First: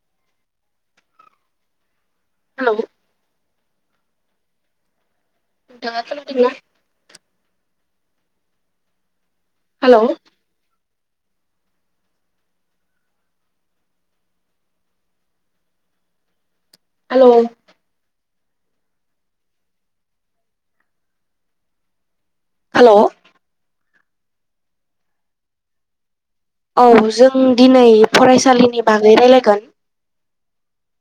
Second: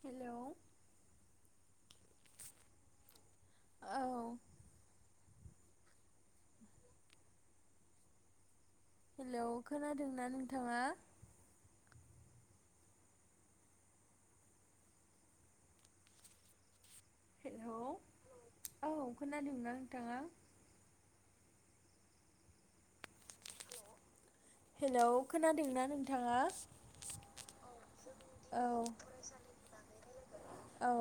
हेल‌'। Hello. औ। नोंथाङा खोनादों ना? हेलौ, हेलौ खोनादोंना नोंथाङा? हेल'। हेलौ औ खोनादोंना नोंथाङा? हेल'। हेलौ खोनादोंंना नों औ जों दिनै औ फरायसालिनि बागै रायलायगोन। औ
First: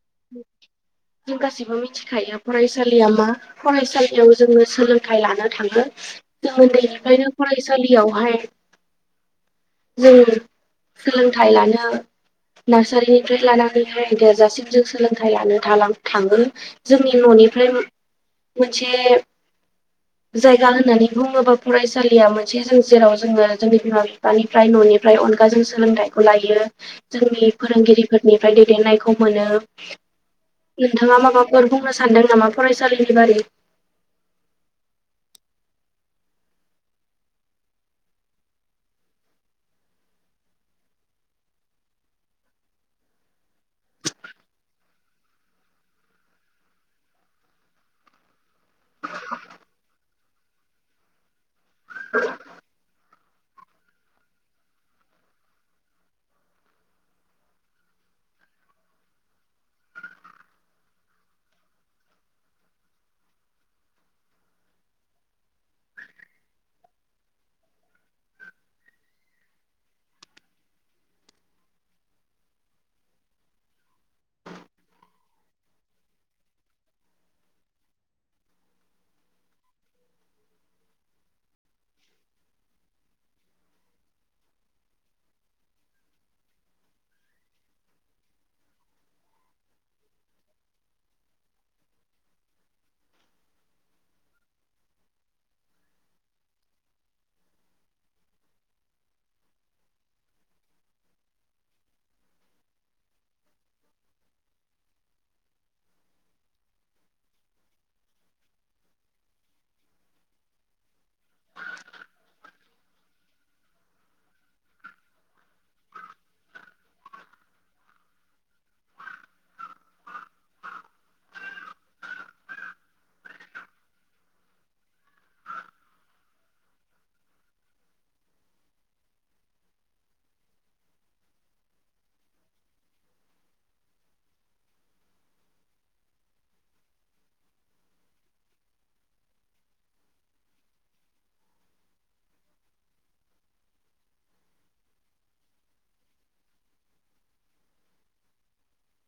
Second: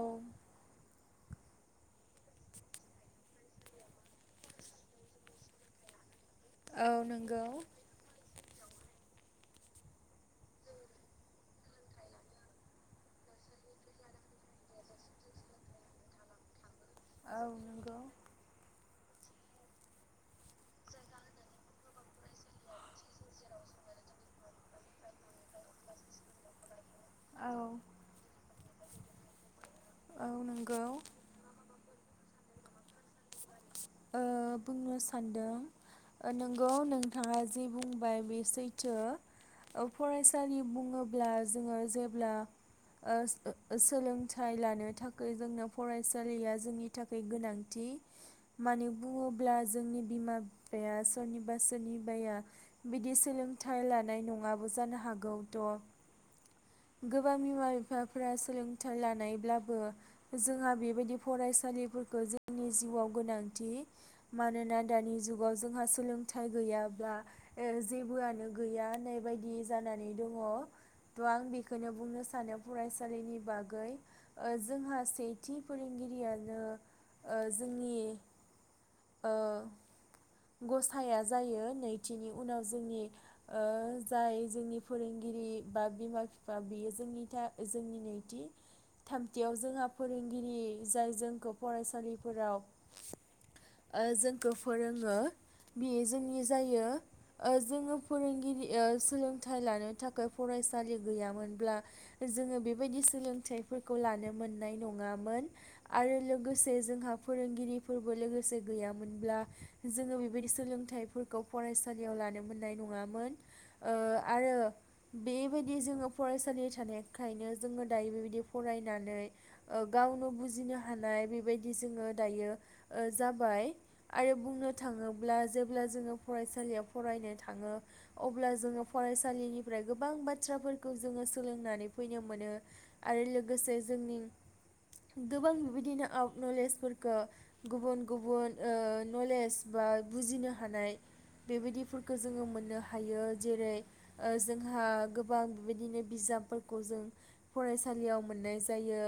जों गासिबो मिथिखायो फरायसालिया मा फरायसालियाव जोङो सोलोंथाइ लानो थां जों औ ओनन्दैनिफ्रायनो नंगौ फरायसालियावहाय [unintelligible] सोलोंथाइ लानो नार्सारिनिफ्राय लानानैनिफ्राय देरजासिम जों सोलोंथाइ लानो थांङो जोंनि औ ननिफ्राय नंगौ मोनसे बे जायगा होननानै बुङोबा फरायसालिया मोनसे जों जेराव जोङो जोंनि बिमा बिफानिफ्राय ननि [unintelligible] जों सोलोंथाइखौ लायो जोंनि औ फोरोंगिरिफोरनि आमफ्राय दैदेननायखौ मोनो औ नंगौ नोंथांङा माबाफोर बुंनो सानदों नामा फरायसालिनि बारै ओ बुंनो सानदों नंगौ नोंथाङा जि बुंबाय बे सैथो फरायसालि बुङोब्ला जोङो जेब्ला सोलोंथाइ ओ लानो थाखाय जोंनो फरायसालिया जोंनि थाखाय गोनांथि मानो बुङोब्ला जोंनि बिमा बिफाया सोरनिबा बा सोरनिबाया बिदि सोलोंथाइ लानाय नङाबो जानो हागौथ गोबां बिमा बिफाफोरा सोलोंथाइ लानायब्लाबो जोंहा बेबायदि फरायसालिफोरखौ जोंनि जिउआव गोनांथि मानोना दानि जुगाव जोंहा सोलोंथाइ गैयाब्ला ओ जेबोआनो गैया होननाय बायदि जानानै दङ थ आं बेखौनो बुंनो सानो फरायसालिनि बागै ओ जोंहा सेथि फोरोंगिरियानो ओ जोंनि ओ गसाया जायो नैथिनि उनाव जोंनि जाय जोंनि ओ फोरोंगिरि बा बिमा बिफा बियो जोंनि जोंनि नैथि थामथियाव जोंहा फोरोंगिरि जाय जोंखौ फरायसालिफोराव ओ जोंखौ फोरोङो बि जोंनि जायो ओ जोङो फोरोंगिरि सोलोंथाइ लानो थाखाय फरायसालि गैयामोनब्ला जोङो बेबायदि सोलोंथाइफोरखौ लानो मोननाय नङामोन आरो लोगोसे जोंहा फोरोंगिरि फोरबो लोगोसे गैयामोनब्ला जोङो बेबायदि सोलोंथाइफोरखौ फरायसालियाव लानो मोननाय नङामोन ओ आरो बेबायदि जोङो फरायसालियाव थानायखायनो जोङो दायो बेबायदि फरायनानै ओ गावनो बुजिनो हानाय बेबायदि जोङो दायो ओ जाबाय आरो बुंनो थाङोब्ला जेब्ला जोङो फरायसालियाव फरायनो थाङो अब्ला जोङो फरायसालिनिफ्राय गोबां बाथ्राफोरखौ जोङो सोलोंनानै फैनो मोनो आरो लोगोसे जोंनि गोबां बिदिनो आवत नलेजफोरखौ गुबुन गुबुन ओ नलेज बा बुजिनो हानाय बेबायदिफोरखौ जोंङो मोननो हायो जेरै ओ जोंहा गोबां बेबायदिनो बिजाबफोरखौ जों फरायसालियाव मोन्नाय जायो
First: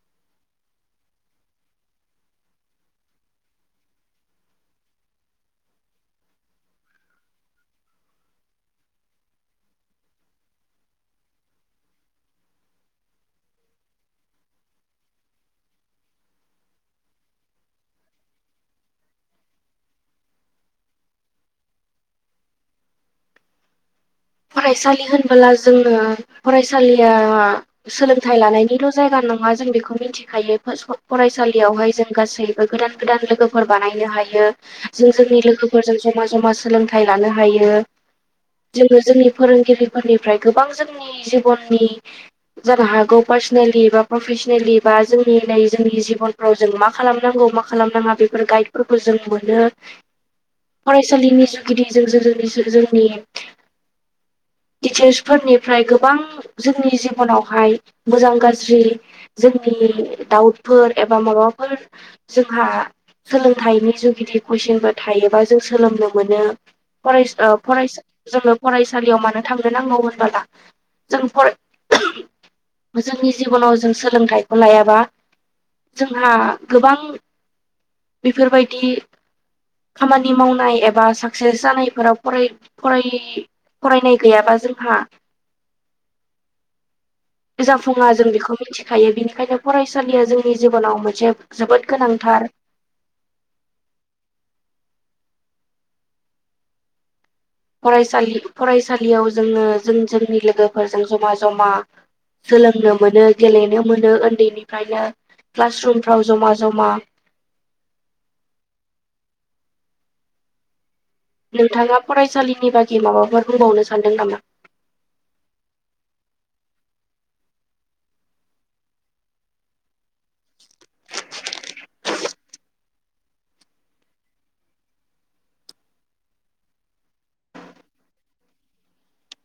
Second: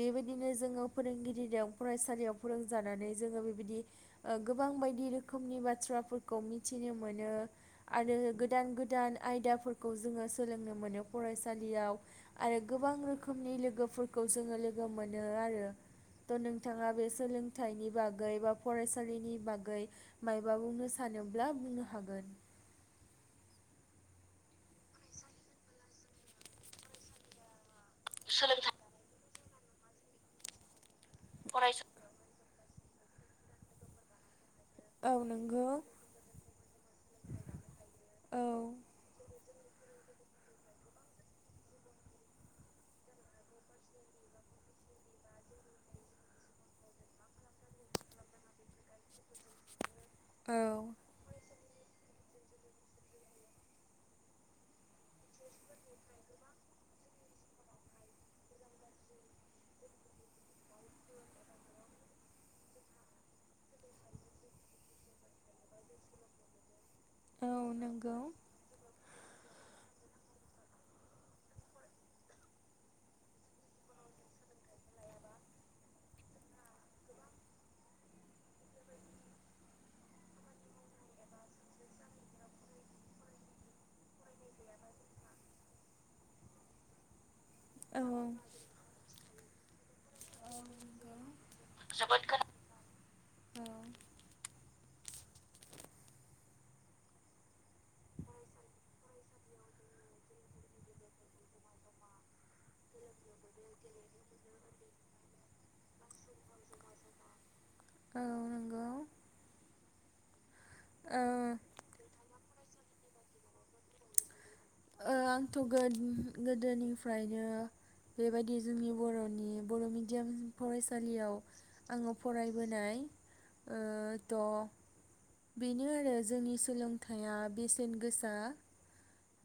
बेबादिनो जोंडों फोरोंगिरिजों फरायसालियाव फोरों जानानै जोंङो बेबायदि गोबां ओ बायदि रोखोमनि बाथ्राफोरखौ मिथिनो मोनो आरो गोदान गोदान आयदाफोरखौ जोंङो सोलोंनो मोनो फरायसालियाव आरो गोबां रोखोमनि लोगोफोरखौ जोंङो लोगो मोनो आरो थ' नोंथांङा बे सोलों थाइनि बागै बा फरायसालिनि बागै मायबा बुंनो सानोब्ला बुंनो हागोन फरायसालि होनबोला जोंङो फरायसालिया सोलोंथाइ लानायनिल' जायगा नंङा जों बेखौ मिथिखायो फासआव फरायसालियावहाय जों गासै गोदान गोदान लोगोफोर बानायनो हायो जों औ जोंनि नंगौ लोगोफोरजों जमा जमा सोलोंथाइ लानो हायो औ जोंनि फोरोंगिरिफोरनिफ्राय गोबां जोंनि जिबननि जानो हागौ पार्सनेलि बा प्रफेसनेलि बा जोंनि जोंनि जिबनफ्राव जों मा खालामनांगौ मा खालामनांङा बेफोर गाइडफोरखौ जों मोनो औ फरायसालिनि गिदि जो-जो-जो जोंनि जो-जो जोंनि टिचार्सफोरनिफ्राय गोबां जोंनि जिबनावहाय मोजां गाज्रि जोंनि डाउटफोर एबा माबाफोर जोंहा सोलोंथाइनि जुगिदि कुइसनफोर थायोबा जों सोलोंनो मोनो फरायस औ ओ फरायसा नंगौ जोंङो फरायसालियाव मानो थांनो नांगौ होनबोला जों फराय जोंनि जिबनाव जों सोलोंथाइखौ लायाबा जोंहा गोबां बेफोरबायदि खामानि मावनाय एबा साक्सेस जानायफोराव फराय-फराय फरायनाय गैयाबा जोंहा औ जाफुंङा जों बेखौ मिथिखायो बेनिखायनो फरायस सालिया जोंनि जिबनाव मोनसे जोबोद गोनांथार गोनां फरायसालि फरायसालियाव जोंङो जों जोंनि लोगोफोरजों जमा जमा। सोलोंनो मोनो गेलेनो मोनो उन्दैनिफ्रायनो क्लास रुमफ्राव जमा जमा। औ औ नंगौ ओ नोंथांङा फरायसालिनि बागि माबाफोर बुंबावनो सानदों नामा। ओ आंथ' गोद-गोदोनिफ्रायनो बेबायदि जोंनि बर'नि बर' मिडियाम फरायसालियाव आंङो फरायबोनाय ओ थ' बेनो आरो जोंनि सोलोंथाइआ बेसेन गोसा।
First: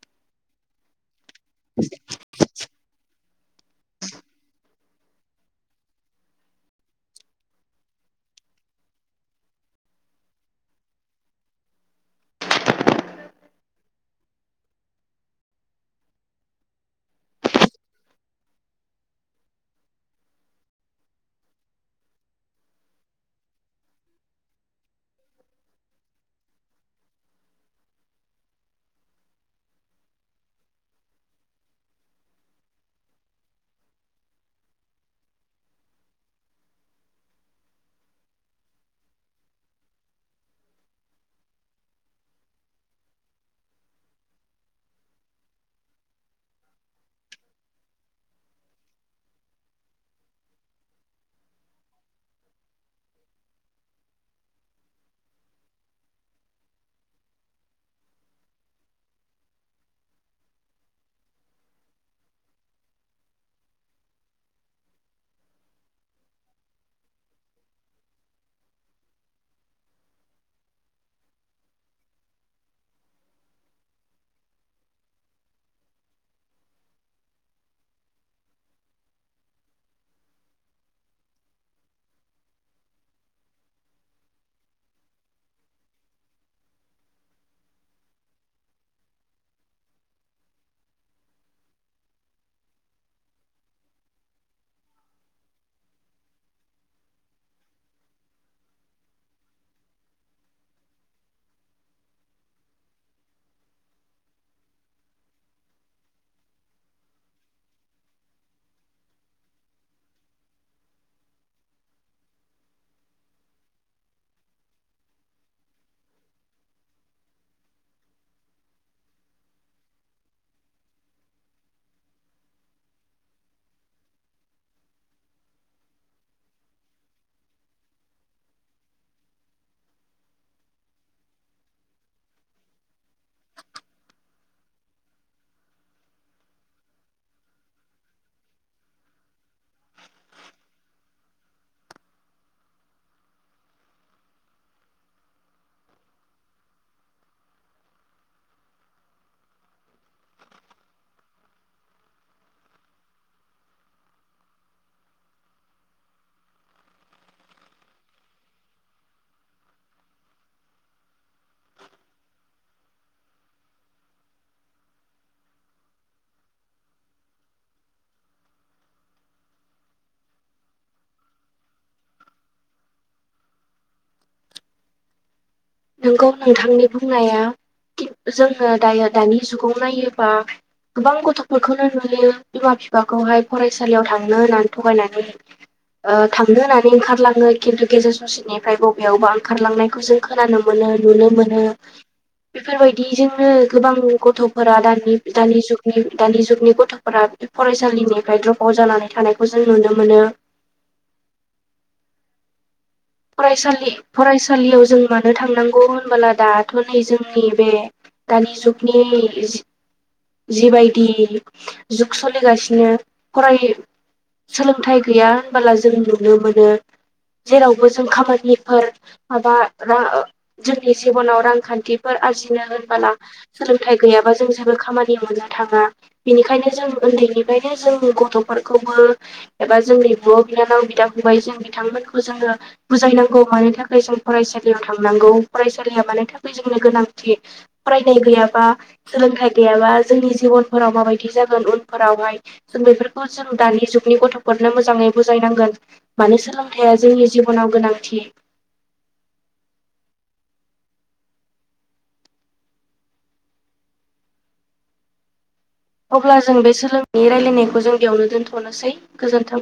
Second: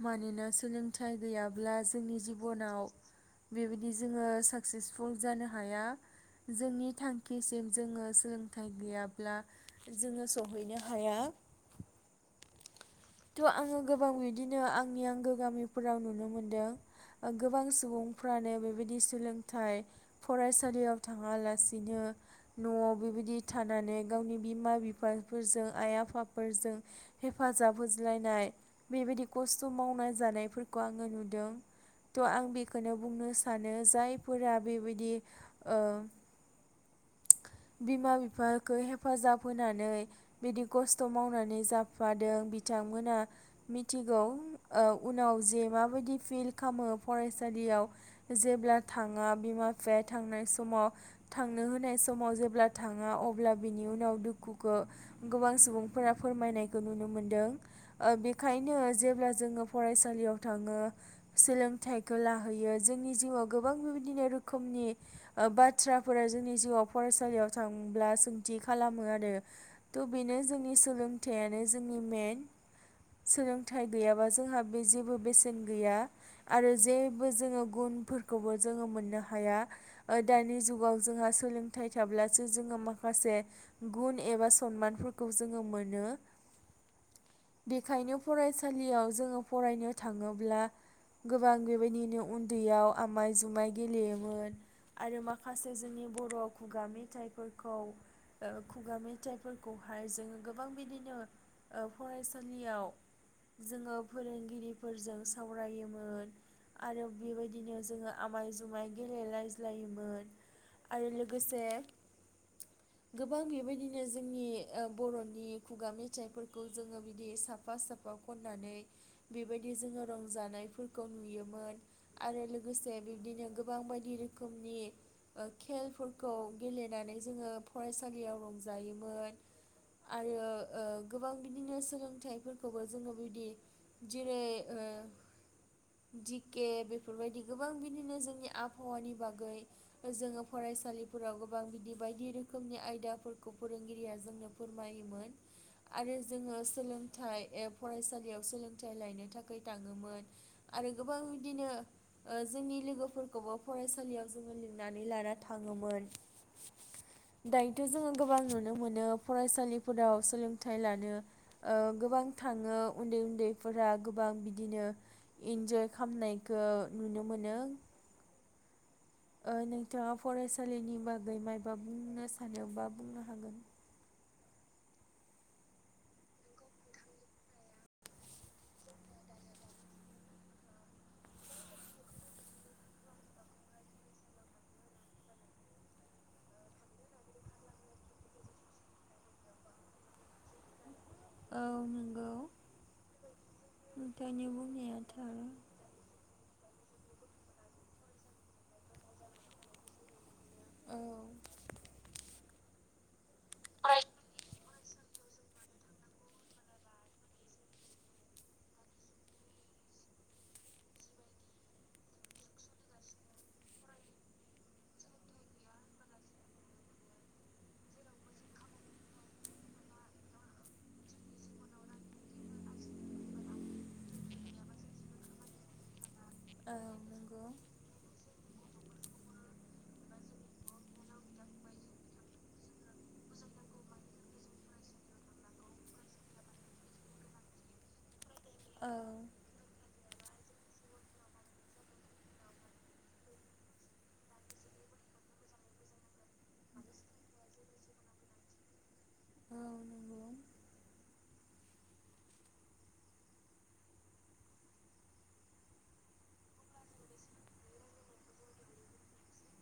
मानोना सोलोंथाइ गैयाब्ला जोंनि जिबनाव बेबायदि जोंङो साक्सेसफुल जानो हाया जोंनि थांखिसिम जोंङो सोलोंथाइ गैयाब्ला जोंङो सहैनो हाया। थ' आंङो गोबां बिदिनो आंनि आंगो गामिफोराव नुनो मोनदों ओ गोबां सुबुंफ्रानो बेबायदि सोलोंथाइ फरायसालियाव थांङालासिनो न'आव बेबायदि थानानै गावनि बिमा बिफाफोरजों आइ आफाफोरजों हेफाजाब हो ज्लायनाय बेबायदि खस्थ' मावनाय जानायफोरखौ आंङो नुदों थ' आं बेखौनो बुंनो सानो जायफोरा बेबायदि ओ। बिमा बिफाखौ हेफाजाब होनानै बिदि खस्थ' मावनानै जाफादों बिथांमोना मिथिगौ ओ उनाव जे माबायदि फिल खालामो फरायसालियाव जेब्ला थांङा बिमा बिफाया थांनाय समाव थांनो होनाय स समाव जेब्ला थांङा अब्ला बिनि उनाव दुखुखौ गोबां सुबुंफोरा फोरमायनायखौ नुनो मोनदों बेखायनो जेब्ला जोंङो फरायसालियाव थांङो सोलोंथाइखौ लाहैयो जोंनि जिउआव गोबां बेबायदिनो रोखोमनि बाथ्राफोरा जोंनि जिउआव। फरायसालियाव थांब्ला सोंथि खालामो आरो थ' बेनो जोंनि सोलोंथाइयानो जोंनि मेन सोलोंथाइ गैयाबा जोंहा बे जेबो बेसेन गैया आरो जेबो जोंङो गुनफोरखौबो जोंङो मोननो हाया ओ दानि जुगाव जोंहा सोलों थाय थाब्लासो जोंङो माखासे गुन एबा सनमानफोरखौ जोंङो मोनो बेखायनो फरायसालियाव जोंङो फरायनो थांङोब्ला गोबां बेबायदिनो उन्दैयाव आमाय जुमाय गेलेयोमोन आरो माखासे जोंनि बर' खुगा मेथाइफोरखौ ओ खुगा मेथाइफोरखौहाय जोंङो गोबां बिदिनो ओ फरायसालियाव जोंङो फोरोंगिरिफोरजों सावरायोमोन आरो बेबायदिनो जोंङो आमाय जुमाय गेलेलायज्लायोमोन आरो लो गोसे गोबां बेबायदिनो जोंनि ओ बर'नि खुगा मेथाइफोरखौ जोंङो बिदि साफा साफा खननानै बेबायदि जोंङो रंजानायफोरखौ नुयोमोन आरो लोगोसे बिब्दिनो गोबां बायदि रोखोमनि ओ खेलफोर खौ गेलेनानै जोंङो फरायसालियाव रंजायोमोन आरो ओ गोबां बिदिनो सोलोंथाइफोरखौबो जोंङो बिदि जेरै डिके बेफोरबायदि गोबां बिदिनो जोंनि आबहावानि बागै जोंङो फरायसालि फोराव गोबां बिदि बायदि रोखोमनि आयदाफोरखौ फोरोंगिरिया जोंनो फोरमायोमोन आरो जोंङो सोलोंथाइ ए फरायसालियाव सोलोंथाइ लायनो थाखाय थांङोमोन आरो गोबां बिदिनो ओ जोंनि लोगोफोरखौबो फरायसालियाव जोंङो लिंनानै लाना थाङोमोन। दायोथ' जोंङो गोबां नुनो मोनो फरायसालिफोराव सोलोंथाइ लानो ओ गोबां थांङो उन्दै उन्दैफोरा गोबां बिदिनो इन्जय खालामनायखौ नुनो मोनो। नोंथांङा फरायसालिनि बागै मायबा बुंनो सानोबा बुंनो हागोन। नोंगौ नोंथांनि बुंनाया खिन जोंङो दायो दानि जुगाव नायोबा गोबां गथ'फोरखौनो नुयो बिमा बिफाखौहाय फरायसालियाव थांनो होननानै थगायनानै ओ थांनो होननानै ओंखारलांङो खिन्थु गेजेर ससेनिफ्राय बबेयावबा ओंखारलांनायखौ जों। खोनानो मोननो। नुनो मोनो औ नंगौ बेफोरबायदिजोंनो गोबां नोंथांनि गथ'फोरा बुंनाया दानि थार। दानि जुगनि दानि जुगनि गथ गथ'फोरा बे फरायसालिनिफ्राय द्रप आउट जानानै थानायखौ जों नुनो मोनो। औ। फरायसालि फरायसालियाव जों मानो थांनांगौ होनबोला दाथ' नै जोंनि बे दानि जुगनि जिबायदि जुग सोलिगासिनो फराय सोलोंथाइ गैया होनबोला जों नुनो मोनो जेरावबो जों खामानिफोर माबा ओ जोंनि जिबनाव रांखान्थिफोर आरजिनो होनबोला सोलोंथाइ गैयाबा जों जेबो खामानि खामानि मोननो थाङा। बेनिखायनो औ जों नंगौ उन्दैनिफ्रायनो जों गथ' खौबो एबा जोंनि बिब' बिनानाव बिदा फंबाय जों बिथांमोनखौ जोङो बुजायनांगौ मानि थाखाय जों फरायसालियाव थांनांगौ फरायसालिया मानि थाखाय जोंनो गोनांथि फरायनाय गैया बा औ सोलोंथाइ गैयाबा जोंनि जिबनफोराव माबायदि जागोन उनफोरावहाय जों बेफोरखौ जों दानि जुगनि गथ'फोरनो मोजाङै बुजायनांगोन मानो सोलोंथाइया जोंनि जिबनाव गोनांथि। औ न [unintelligible] अब्ला जों बे सोलोंनायनि रायलायनायखौ जों बेयावनो दोन्थ'नोसै गोजोन्थों।